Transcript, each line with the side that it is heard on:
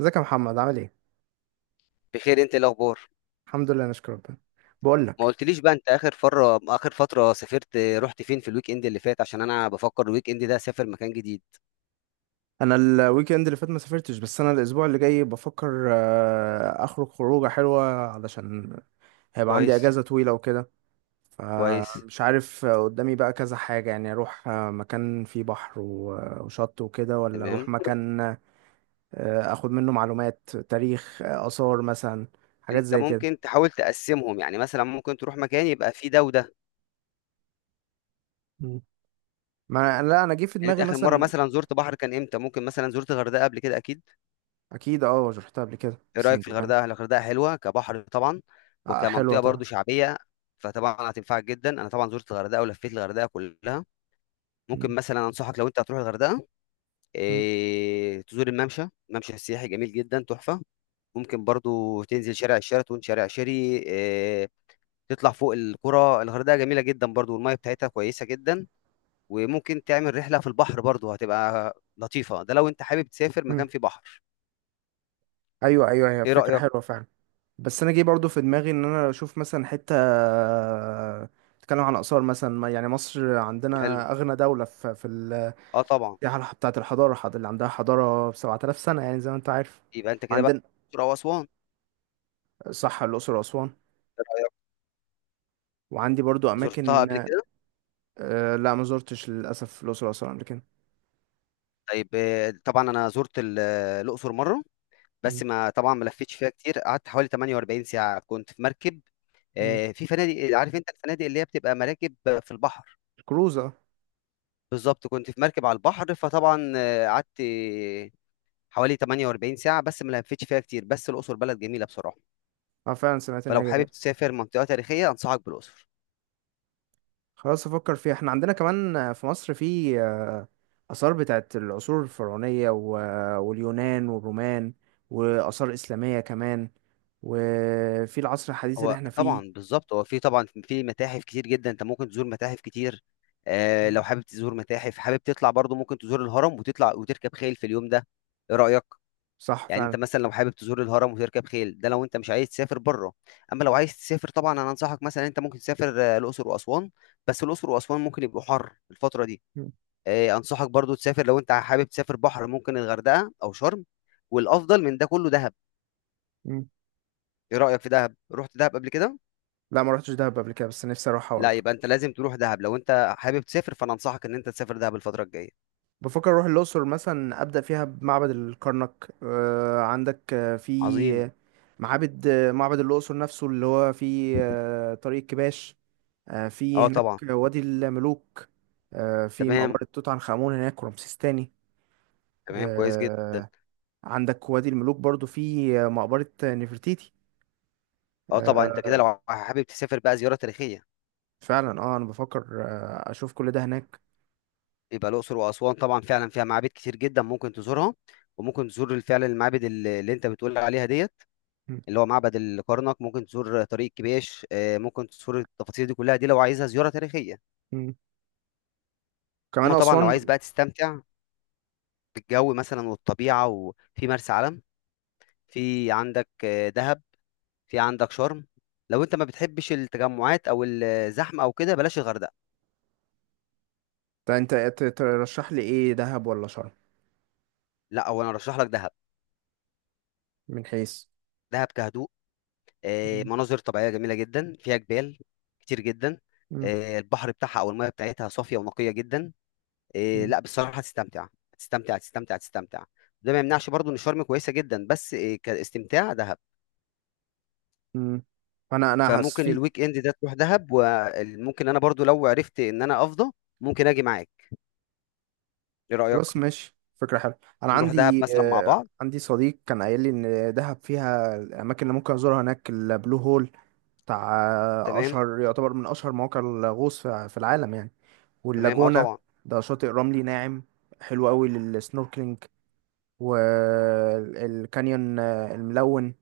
right: ازيك يا محمد؟ عامل ايه؟
left: بخير، انت ايه الاخبار؟
right: الحمد لله، نشكر ربنا. بقول
left: ما
right: لك.
left: قلتليش بقى، انت اخر فترة سافرت رحت فين في الويك اند اللي فات؟ عشان انا بفكر الويك اند ده اسافر مكان جديد.
right: انا الويك اند اللي فات ما سافرتش، بس انا الاسبوع اللي جاي بفكر اخرج خروجه حلوه. علشان هيبقى عندي
left: كويس.
right: اجازه طويله وكده.
left: كويس.
right: فمش عارف، قدامي بقى كذا حاجه، يعني اروح مكان فيه بحر وشط وكده، ولا اروح
left: تمام.
right: مكان اخد منه معلومات تاريخ، اثار مثلا. حاجات
left: انت
right: زي كده.
left: ممكن تحاول تقسمهم، يعني مثلا ممكن تروح مكان يبقى فيه ده وده.
right: مم. ما، لا، انا جه في
left: يعني انت
right: دماغي
left: اخر مرة
right: مثلا.
left: مثلا زرت بحر كان امتى؟ ممكن مثلا زرت الغردقة قبل كده، اكيد.
right: اكيد، اه رحتها قبل كده
left: ايه
right: بس
left: رأيك
right: من
left: في
right: زمان.
left: الغردقة؟ الغردقة حلوة كبحر طبعا،
right: حلوه
left: وكمنطقة
right: طبعا.
left: برضو شعبية، فطبعا هتنفعك جدا. انا طبعا زرت الغردقة ولفيت الغردقة كلها. ممكن مثلا انصحك، لو انت هتروح الغردقة،
right: مم.
left: إيه، تزور الممشى، ممشى سياحي جميل جدا تحفة. ممكن برضو تنزل شارع الشيراتون، شارع شيري، إيه، تطلع فوق القرى. الغردقة جميلة جدا برضو، والمية بتاعتها كويسة جدا. وممكن تعمل رحلة في البحر برضو، هتبقى لطيفة. ده لو انت حابب تسافر مكان
right: مم.
left: فيه بحر.
right: ايوه، ايوه، هي
left: ايه
right: فكره
left: رأيك؟
right: حلوه فعلا. بس انا جه برضو في دماغي ان انا اشوف مثلا حته تتكلم عن اثار مثلا، يعني مصر
left: حلو.
right: عندنا اغنى دوله في
left: اه طبعا.
right: السياحه بتاعه الحضاره، اللي عندها حضاره ب 7000 سنه، يعني زي ما انت عارف
left: يبقى انت كده بقى
right: عندنا.
left: الأقصر أو أسوان.
right: صح، الاقصر واسوان.
left: إيه رأيك؟
right: وعندي برضو
left: زرتها
right: اماكن.
left: قبل كده؟
right: لا، ما زرتش للاسف الاقصر واسوان قبل كده.
left: طيب، طبعا انا زرت الأقصر مرة. بس
right: مم.
left: ما طبعا ما لفتش فيها كتير، قعدت حوالي 48 ساعة، كنت في مركب.
right: مم.
left: في فنادق. عارف انت الفنادق اللي هي بتبقى مراكب في البحر.
right: الكروزه.
left: بالظبط، كنت في مركب على البحر. فطبعا قعدت حوالي 48 ساعة، بس ما لفتش فيها كتير. بس الأقصر بلد جميلة بصراحة.
right: اه فعلا سمعت ان
left: فلو
right: هي
left: حابب
right: جميله.
left: تسافر منطقة تاريخية، أنصحك بالأقصر.
right: خلاص، افكر فيها. احنا عندنا كمان في مصر، في اثار بتاعت العصور الفرعونيه، واليونان والرومان، واثار اسلاميه كمان، وفي العصر الحديث اللي
left: هو
right: احنا فيه.
left: طبعا بالظبط، هو في طبعا في متاحف كتير جدا، انت ممكن تزور متاحف كتير. لو حابب تزور متاحف، حابب تطلع برضو، ممكن تزور الهرم وتطلع وتركب خيل في اليوم ده. ايه رأيك؟
right: صح
left: يعني انت
right: فعلا.
left: مثلا لو حابب تزور الهرم وتركب خيل، ده لو انت مش عايز تسافر بره. اما لو عايز تسافر، طبعا انا انصحك مثلا، انت ممكن تسافر الاقصر واسوان. بس الاقصر واسوان ممكن يبقوا حر الفتره دي.
right: مم.
left: انصحك برضو تسافر. لو انت حابب تسافر بحر، ممكن الغردقه او شرم، والافضل من ده كله دهب.
right: مم.
left: ايه رايك في دهب؟ رحت دهب قبل كده؟
right: لا، ما رحتش دهب قبل كده، بس نفسي اروحها
left: لا،
right: برضه.
left: يبقى انت لازم تروح دهب. لو انت حابب تسافر، فانا انصحك ان انت تسافر دهب الفتره الجايه.
right: بفكر اروح الاقصر مثلا، ابدا فيها بمعبد الكرنك. عندك
left: عظيم.
right: في معابد، معبد الاقصر نفسه اللي هو في طريق الكباش. في
left: اه
right: هناك
left: طبعا.
right: وادي الملوك. في
left: تمام.
right: مقبرة توت عنخ آمون هناك، ورمسيس تاني.
left: تمام. كويس جدا.
right: آه، عندك وادي الملوك برضو، في مقبرة نفرتيتي.
left: اه طبعا. انت كده
right: آه،
left: لو حابب تسافر بقى زياره تاريخيه،
right: فعلا، اه انا بفكر اشوف كل ده هناك.
left: يبقى الأقصر وأسوان طبعا فعلا فيها معابد كتير جدا ممكن تزورها. وممكن تزور فعلا المعابد اللي انت بتقول عليها ديت،
right: م-
left: اللي هو معبد الكرنك. ممكن تزور طريق كبيش، ممكن تزور التفاصيل دي كلها، دي لو عايزها زيارة تاريخية.
right: م. كمان
left: اما طبعا لو
right: اسوان.
left: عايز بقى تستمتع بالجو مثلا والطبيعة، وفي مرسى علم، في عندك دهب، في عندك شرم. لو انت ما بتحبش التجمعات او الزحمة او كده، بلاش الغردقة.
right: طب انت ترشح لي ايه، دهب ولا شرم؟
left: لا، هو انا ارشح لك دهب.
right: من حيث.
left: دهب كهدوء،
right: م-
left: مناظر طبيعية جميلة جدا، فيها جبال كتير جدا.
right: م-
left: البحر بتاعها أو المياه بتاعتها صافية ونقية جدا.
right: م.
left: لا بصراحة هتستمتع، هتستمتع، هتستمتع، هتستمتع. ده ما يمنعش برضو إن شرم كويسة جدا، بس كاستمتاع دهب.
right: مم. انا حاسس
left: فممكن
right: في.
left: الويك إند ده تروح دهب، وممكن أنا برضو لو عرفت إن أنا أفضى، ممكن أجي معاك. إيه رأيك؟
right: خلاص ماشي، فكرة حلوة. أنا
left: نروح دهب
right: عندي
left: مثلا مع
right: آه،
left: بعض.
right: عندي صديق كان قايل لي إن دهب فيها الأماكن اللي ممكن أزورها هناك، البلو هول بتاع
left: تمام.
right: أشهر، يعتبر من أشهر مواقع الغوص في العالم يعني.
left: تمام. أه
right: واللاجونة،
left: طبعا.
right: ده شاطئ رملي ناعم، حلو قوي للسنوركلينج، والكانيون الملون،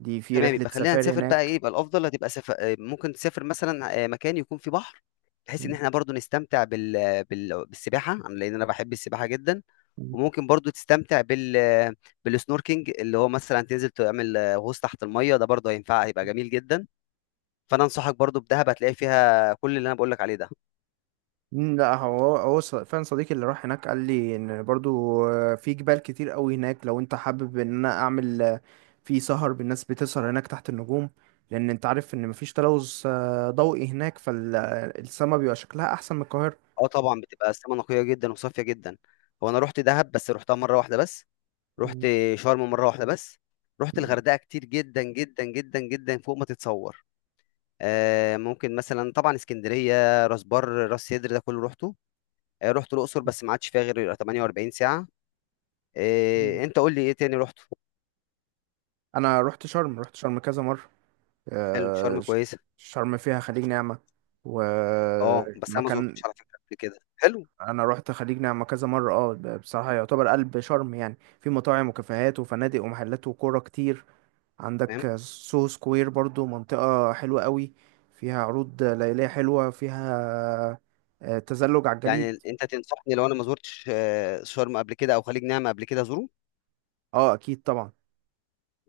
right: دي في
left: تمام.
right: رحلة
left: يبقى خلينا
right: سفاري
left: نسافر بقى. ايه
right: هناك.
left: يبقى الافضل؟ هتبقى سفر، ممكن تسافر مثلا مكان يكون فيه بحر، بحيث ان احنا برضو نستمتع بالسباحه. لان انا بحب السباحه جدا. وممكن برضو تستمتع بالسنوركينج، اللي هو مثلا تنزل تعمل غوص تحت الميه. ده برضو هينفع، هيبقى جميل جدا. فانا انصحك برضو بدهب، هتلاقي فيها كل اللي انا بقول لك عليه ده.
right: لا هو فعلا، صديقي اللي راح هناك قال لي ان برضو في جبال كتير قوي هناك. لو انت حابب ان انا اعمل في سهر بالناس بتسهر هناك تحت النجوم، لان انت عارف ان مفيش تلوث ضوئي هناك، فالسما بيبقى شكلها احسن من القاهرة.
left: اه طبعا، بتبقى السما نقيه جدا وصافيه جدا. هو انا رحت دهب بس رحتها مره واحده بس. رحت
right: مم.
left: شرم مره واحده بس. رحت الغردقه كتير، جدا جدا جدا جدا، فوق ما تتصور. ممكن مثلا، طبعا اسكندريه، راس بر، راس سدر، ده كله روحته. رحت الاقصر بس ما عادش فيها غير 48 ساعه.
right: مم.
left: انت قول لي ايه تاني روحته؟
right: انا رحت شرم، رحت شرم كذا مرة.
left: حلو.
right: آه،
left: شرم
right: ش-
left: كويسه.
right: شرم فيها خليج نعمة
left: اه بس انا ما
right: ومكان.
left: زرتوش على فكره قبل كده. حلو.
right: انا رحت خليج نعمة كذا مرة. اه، بصراحة يعتبر قلب شرم، يعني في مطاعم وكافيهات وفنادق ومحلات وكورة كتير.
left: تمام.
right: عندك سوهو سكوير برضو، منطقة حلوة قوي، فيها عروض ليلية حلوة، فيها تزلج على الجليد.
left: يعني انت تنصحني لو انا ما زرتش آه، شرم قبل كده او خليج نعمه قبل كده ازوره
right: اه، اكيد طبعا.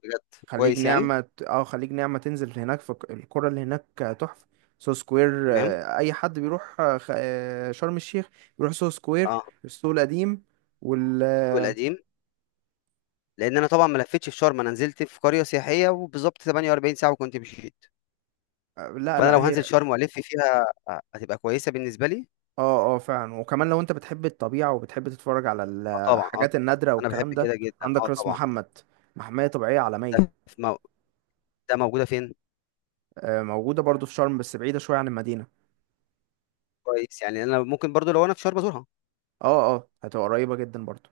left: بجد كويس يعني
right: خليج نعمة تنزل هناك في القرى اللي هناك، تحفة. سوهو سكوير،
left: تمام
right: اي حد بيروح شرم الشيخ بيروح سوهو سكوير،
left: اه.
right: السوق القديم، وال
left: السوق
right: آه،
left: القديم. لان انا طبعا ما لفتش في شرم، انا نزلت في قريه سياحيه وبالظبط 48 ساعه وكنت مشيت.
right: لا،
left: فانا
right: لا،
left: لو هنزل
right: هي.
left: شرم والف فيها هتبقى كويسه بالنسبه لي.
right: اه، اه، فعلا، وكمان لو انت بتحب الطبيعة وبتحب تتفرج على
left: طبعًا، طبعًا،
right: الحاجات النادرة
left: أنا باحب
right: والكلام ده.
left: كده جدًا،
right: عندك راس
left: طبعًا.
right: محمد، محمية طبيعية
left: ده
right: عالمية.
left: ف مو ده موجودة فين؟
right: موجودة برضو في شرم بس بعيدة شوية عن المدينة.
left: كويس، يعني أنا ممكن برضه لو أنا في شرم أزورها.
right: اه، اه، هتبقى قريبة جدا برضو،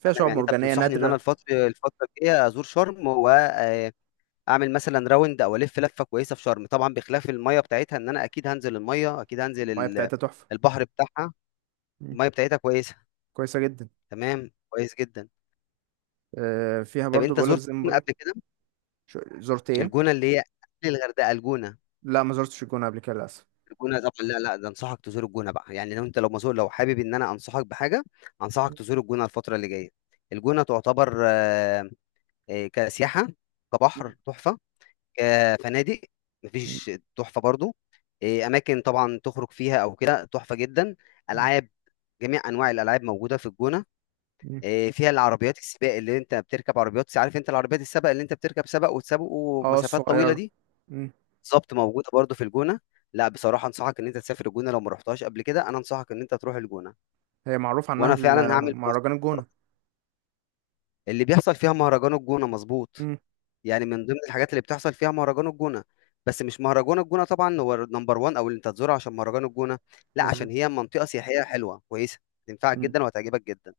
right: فيها
left: تمام،
right: شعاب
left: يعني أنت
right: مرجانية
left: بتنصحني إن أنا
right: نادرة.
left: الفترة الجاية أزور شرم، وآآ، أعمل مثلًا round أو ألِف لفة كويسة في شرم، طبعًا بخلاف المَيّة بتاعتها. إن أنا أكيد هانزل المَيّة، أكيد هانزل
right: المياه بتاعتها تحفة.
left: البحر بتاعها،
right: مم.
left: المَيّة بتاعتها كويسة.
right: كويسة جدا.
left: تمام، كويس جدًا.
right: فيها
left: طب
right: برضو
left: أنت
right: بقولك
left: زُرت
right: زي ما
left: الجونة قبل
right: بقولك.
left: كده؟
right: زرت ايه؟
left: الجونة اللي هي قبل الغردقة، الجونة.
right: لا، ما زرتش الجونة قبل كده للأسف.
left: الجونه طبعا، لا، لا، ده انصحك تزور الجونه بقى. يعني لو مسؤول، لو حابب ان انا انصحك بحاجه، انصحك
right: مم.
left: تزور الجونه الفتره اللي جايه. الجونه تعتبر كسياحه، كبحر تحفه، كفنادق
right: مم.
left: مفيش، تحفه برضو. اماكن طبعا تخرج فيها او كده تحفه جدا.
right: مم.
left: العاب، جميع انواع الالعاب موجوده في الجونه.
right: مم.
left: فيها العربيات السباق، اللي انت بتركب عربيات، عارف انت العربيات السباق اللي انت بتركب سباق وتسابقوا
right: اه،
left: مسافات طويله
right: الصغيرة.
left: دي.
right: مم.
left: بالظبط موجوده برضو في الجونه. لا بصراحه انصحك ان انت تسافر الجونه، لو ما رحتهاش قبل كده، انا انصحك ان انت تروح الجونه.
right: هي معروف عنها
left: وانا فعلا هعمل بنفسي.
right: مهرجان الجونة.
left: اللي بيحصل فيها مهرجان الجونه، مظبوط.
right: مم.
left: يعني من ضمن الحاجات اللي بتحصل فيها مهرجان الجونه، بس مش مهرجان الجونه طبعا هو نمبر 1 او اللي انت تزوره عشان مهرجان الجونه. لا، عشان
right: مظبوط.
left: هي منطقه سياحيه حلوه كويسه، تنفعك جدا وهتعجبك جدا.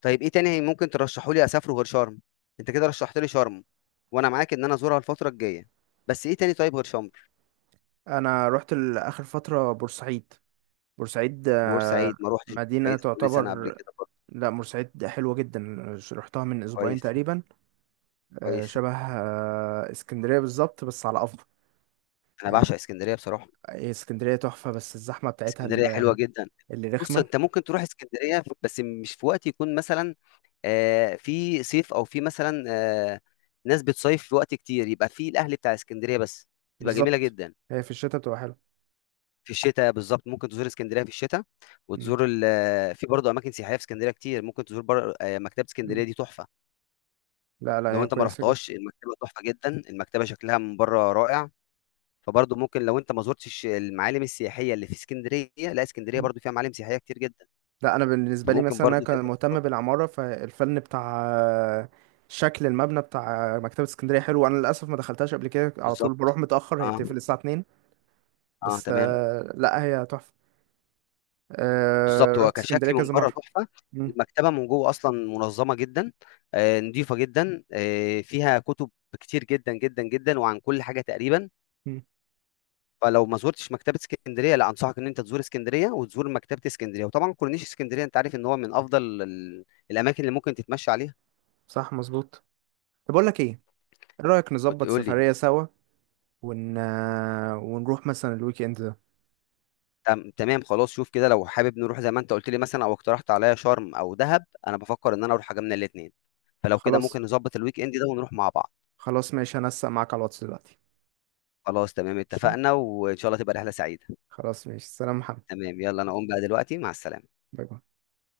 left: طيب، ايه تاني ممكن ترشحوا لي اسافره غير شرم؟ انت كده رشحت لي شرم، وانا معاك ان انا ازورها الفتره الجايه. بس ايه تاني طيب غير شرم؟
right: انا رحت لاخر فتره بورسعيد. بورسعيد،
left: بورسعيد ما روحتش.
right: مدينه
left: بورسعيد كل سنه قبل
right: تعتبر.
left: كده.
right: لا، بورسعيد حلوه جدا، رحتها من اسبوعين
left: كويس،
right: تقريبا.
left: كويس.
right: شبه اسكندريه بالظبط، بس على افضل،
left: أنا
right: يعني.
left: باعشق إسكندرية بصراحة،
right: هي اسكندريه تحفه، بس الزحمه بتاعتها
left: إسكندرية حلوة جدًا.
right: اللي
left: بُص،
right: رخمه،
left: أنت ممكن تروح إسكندرية، بس مش في وقت يكون مثلًا في صيف، أو في مثلًا ناس بتصيف في وقت كتير، يبقى في الأهل بتاع إسكندرية بس، تبقى جميلة
right: بالظبط.
left: جدًا.
right: هي في الشتاء بتبقى حلوه.
left: في الشتا بالضبط، ممكن تزور إسكندرية في الشتا،
right: مم.
left: وتزور ال آه، في برضه أماكن سياحية في إسكندرية كتير، ممكن تزور بر مكتبة
right: مم.
left: إسكندرية دي تحفة.
right: لا، لا،
left: لو
right: هي
left: أنت ما
right: كويسه جدا.
left: رحتهاش، المكتبة تحفة جدًا، المكتبة شكلها من برّه رائع. فبرضه ممكن لو انت ما زرتش المعالم السياحيه اللي في اسكندريه، لا اسكندريه برضه فيها معالم سياحيه كتير جدا،
right: لا، انا بالنسبه لي
left: فممكن
right: مثلا، انا
left: برضه
right: كان
left: تقدر تزور.
right: مهتم بالعماره، فالفن بتاع شكل المبنى بتاع مكتبه اسكندريه حلو. انا للاسف ما دخلتهاش قبل كده، على طول
left: بالظبط.
right: بروح متاخر، هي
left: اه،
right: بتقفل الساعه 2.
left: اه.
right: بس
left: تمام.
right: لا، هي تحفه.
left: بالظبط هو
right: رحت اسكندريه
left: كشكل من
right: كذا
left: بره
right: مره.
left: تحفه.
right: مم.
left: المكتبه من جوه اصلا منظمه جدا، نظيفه جدا، فيها كتب كتير جدا جدا جدا، وعن كل حاجه تقريبا.
right: مم.
left: فلو ما زورتش مكتبه اسكندريه، لا انصحك ان انت تزور اسكندريه وتزور مكتبه اسكندريه، وطبعا كورنيش اسكندريه انت عارف ان هو من افضل الاماكن اللي ممكن تتمشى عليها.
right: صح، مظبوط. طب اقول لك ايه، ايه رايك نظبط
left: وتقول لي.
right: سفريه سوا ون... آه، ونروح مثلا الويك اند ده.
left: تمام خلاص، شوف كده لو حابب نروح زي ما انت قلت لي مثلا او اقترحت عليا شرم او دهب، انا بفكر ان انا اروح حاجه من الاثنين. فلو كده
right: خلاص.
left: ممكن نظبط الويك اند ده ونروح مع بعض.
right: خلاص، ماشي، هنسق معاك على الواتس دلوقتي.
left: خلاص تمام،
right: ماشي.
left: اتفقنا، وان شاء الله تبقى رحله سعيده.
right: خلاص، ماشي، سلام محمد.
left: تمام، يلا انا اقوم بقى دلوقتي، مع السلامه.
right: باي باي.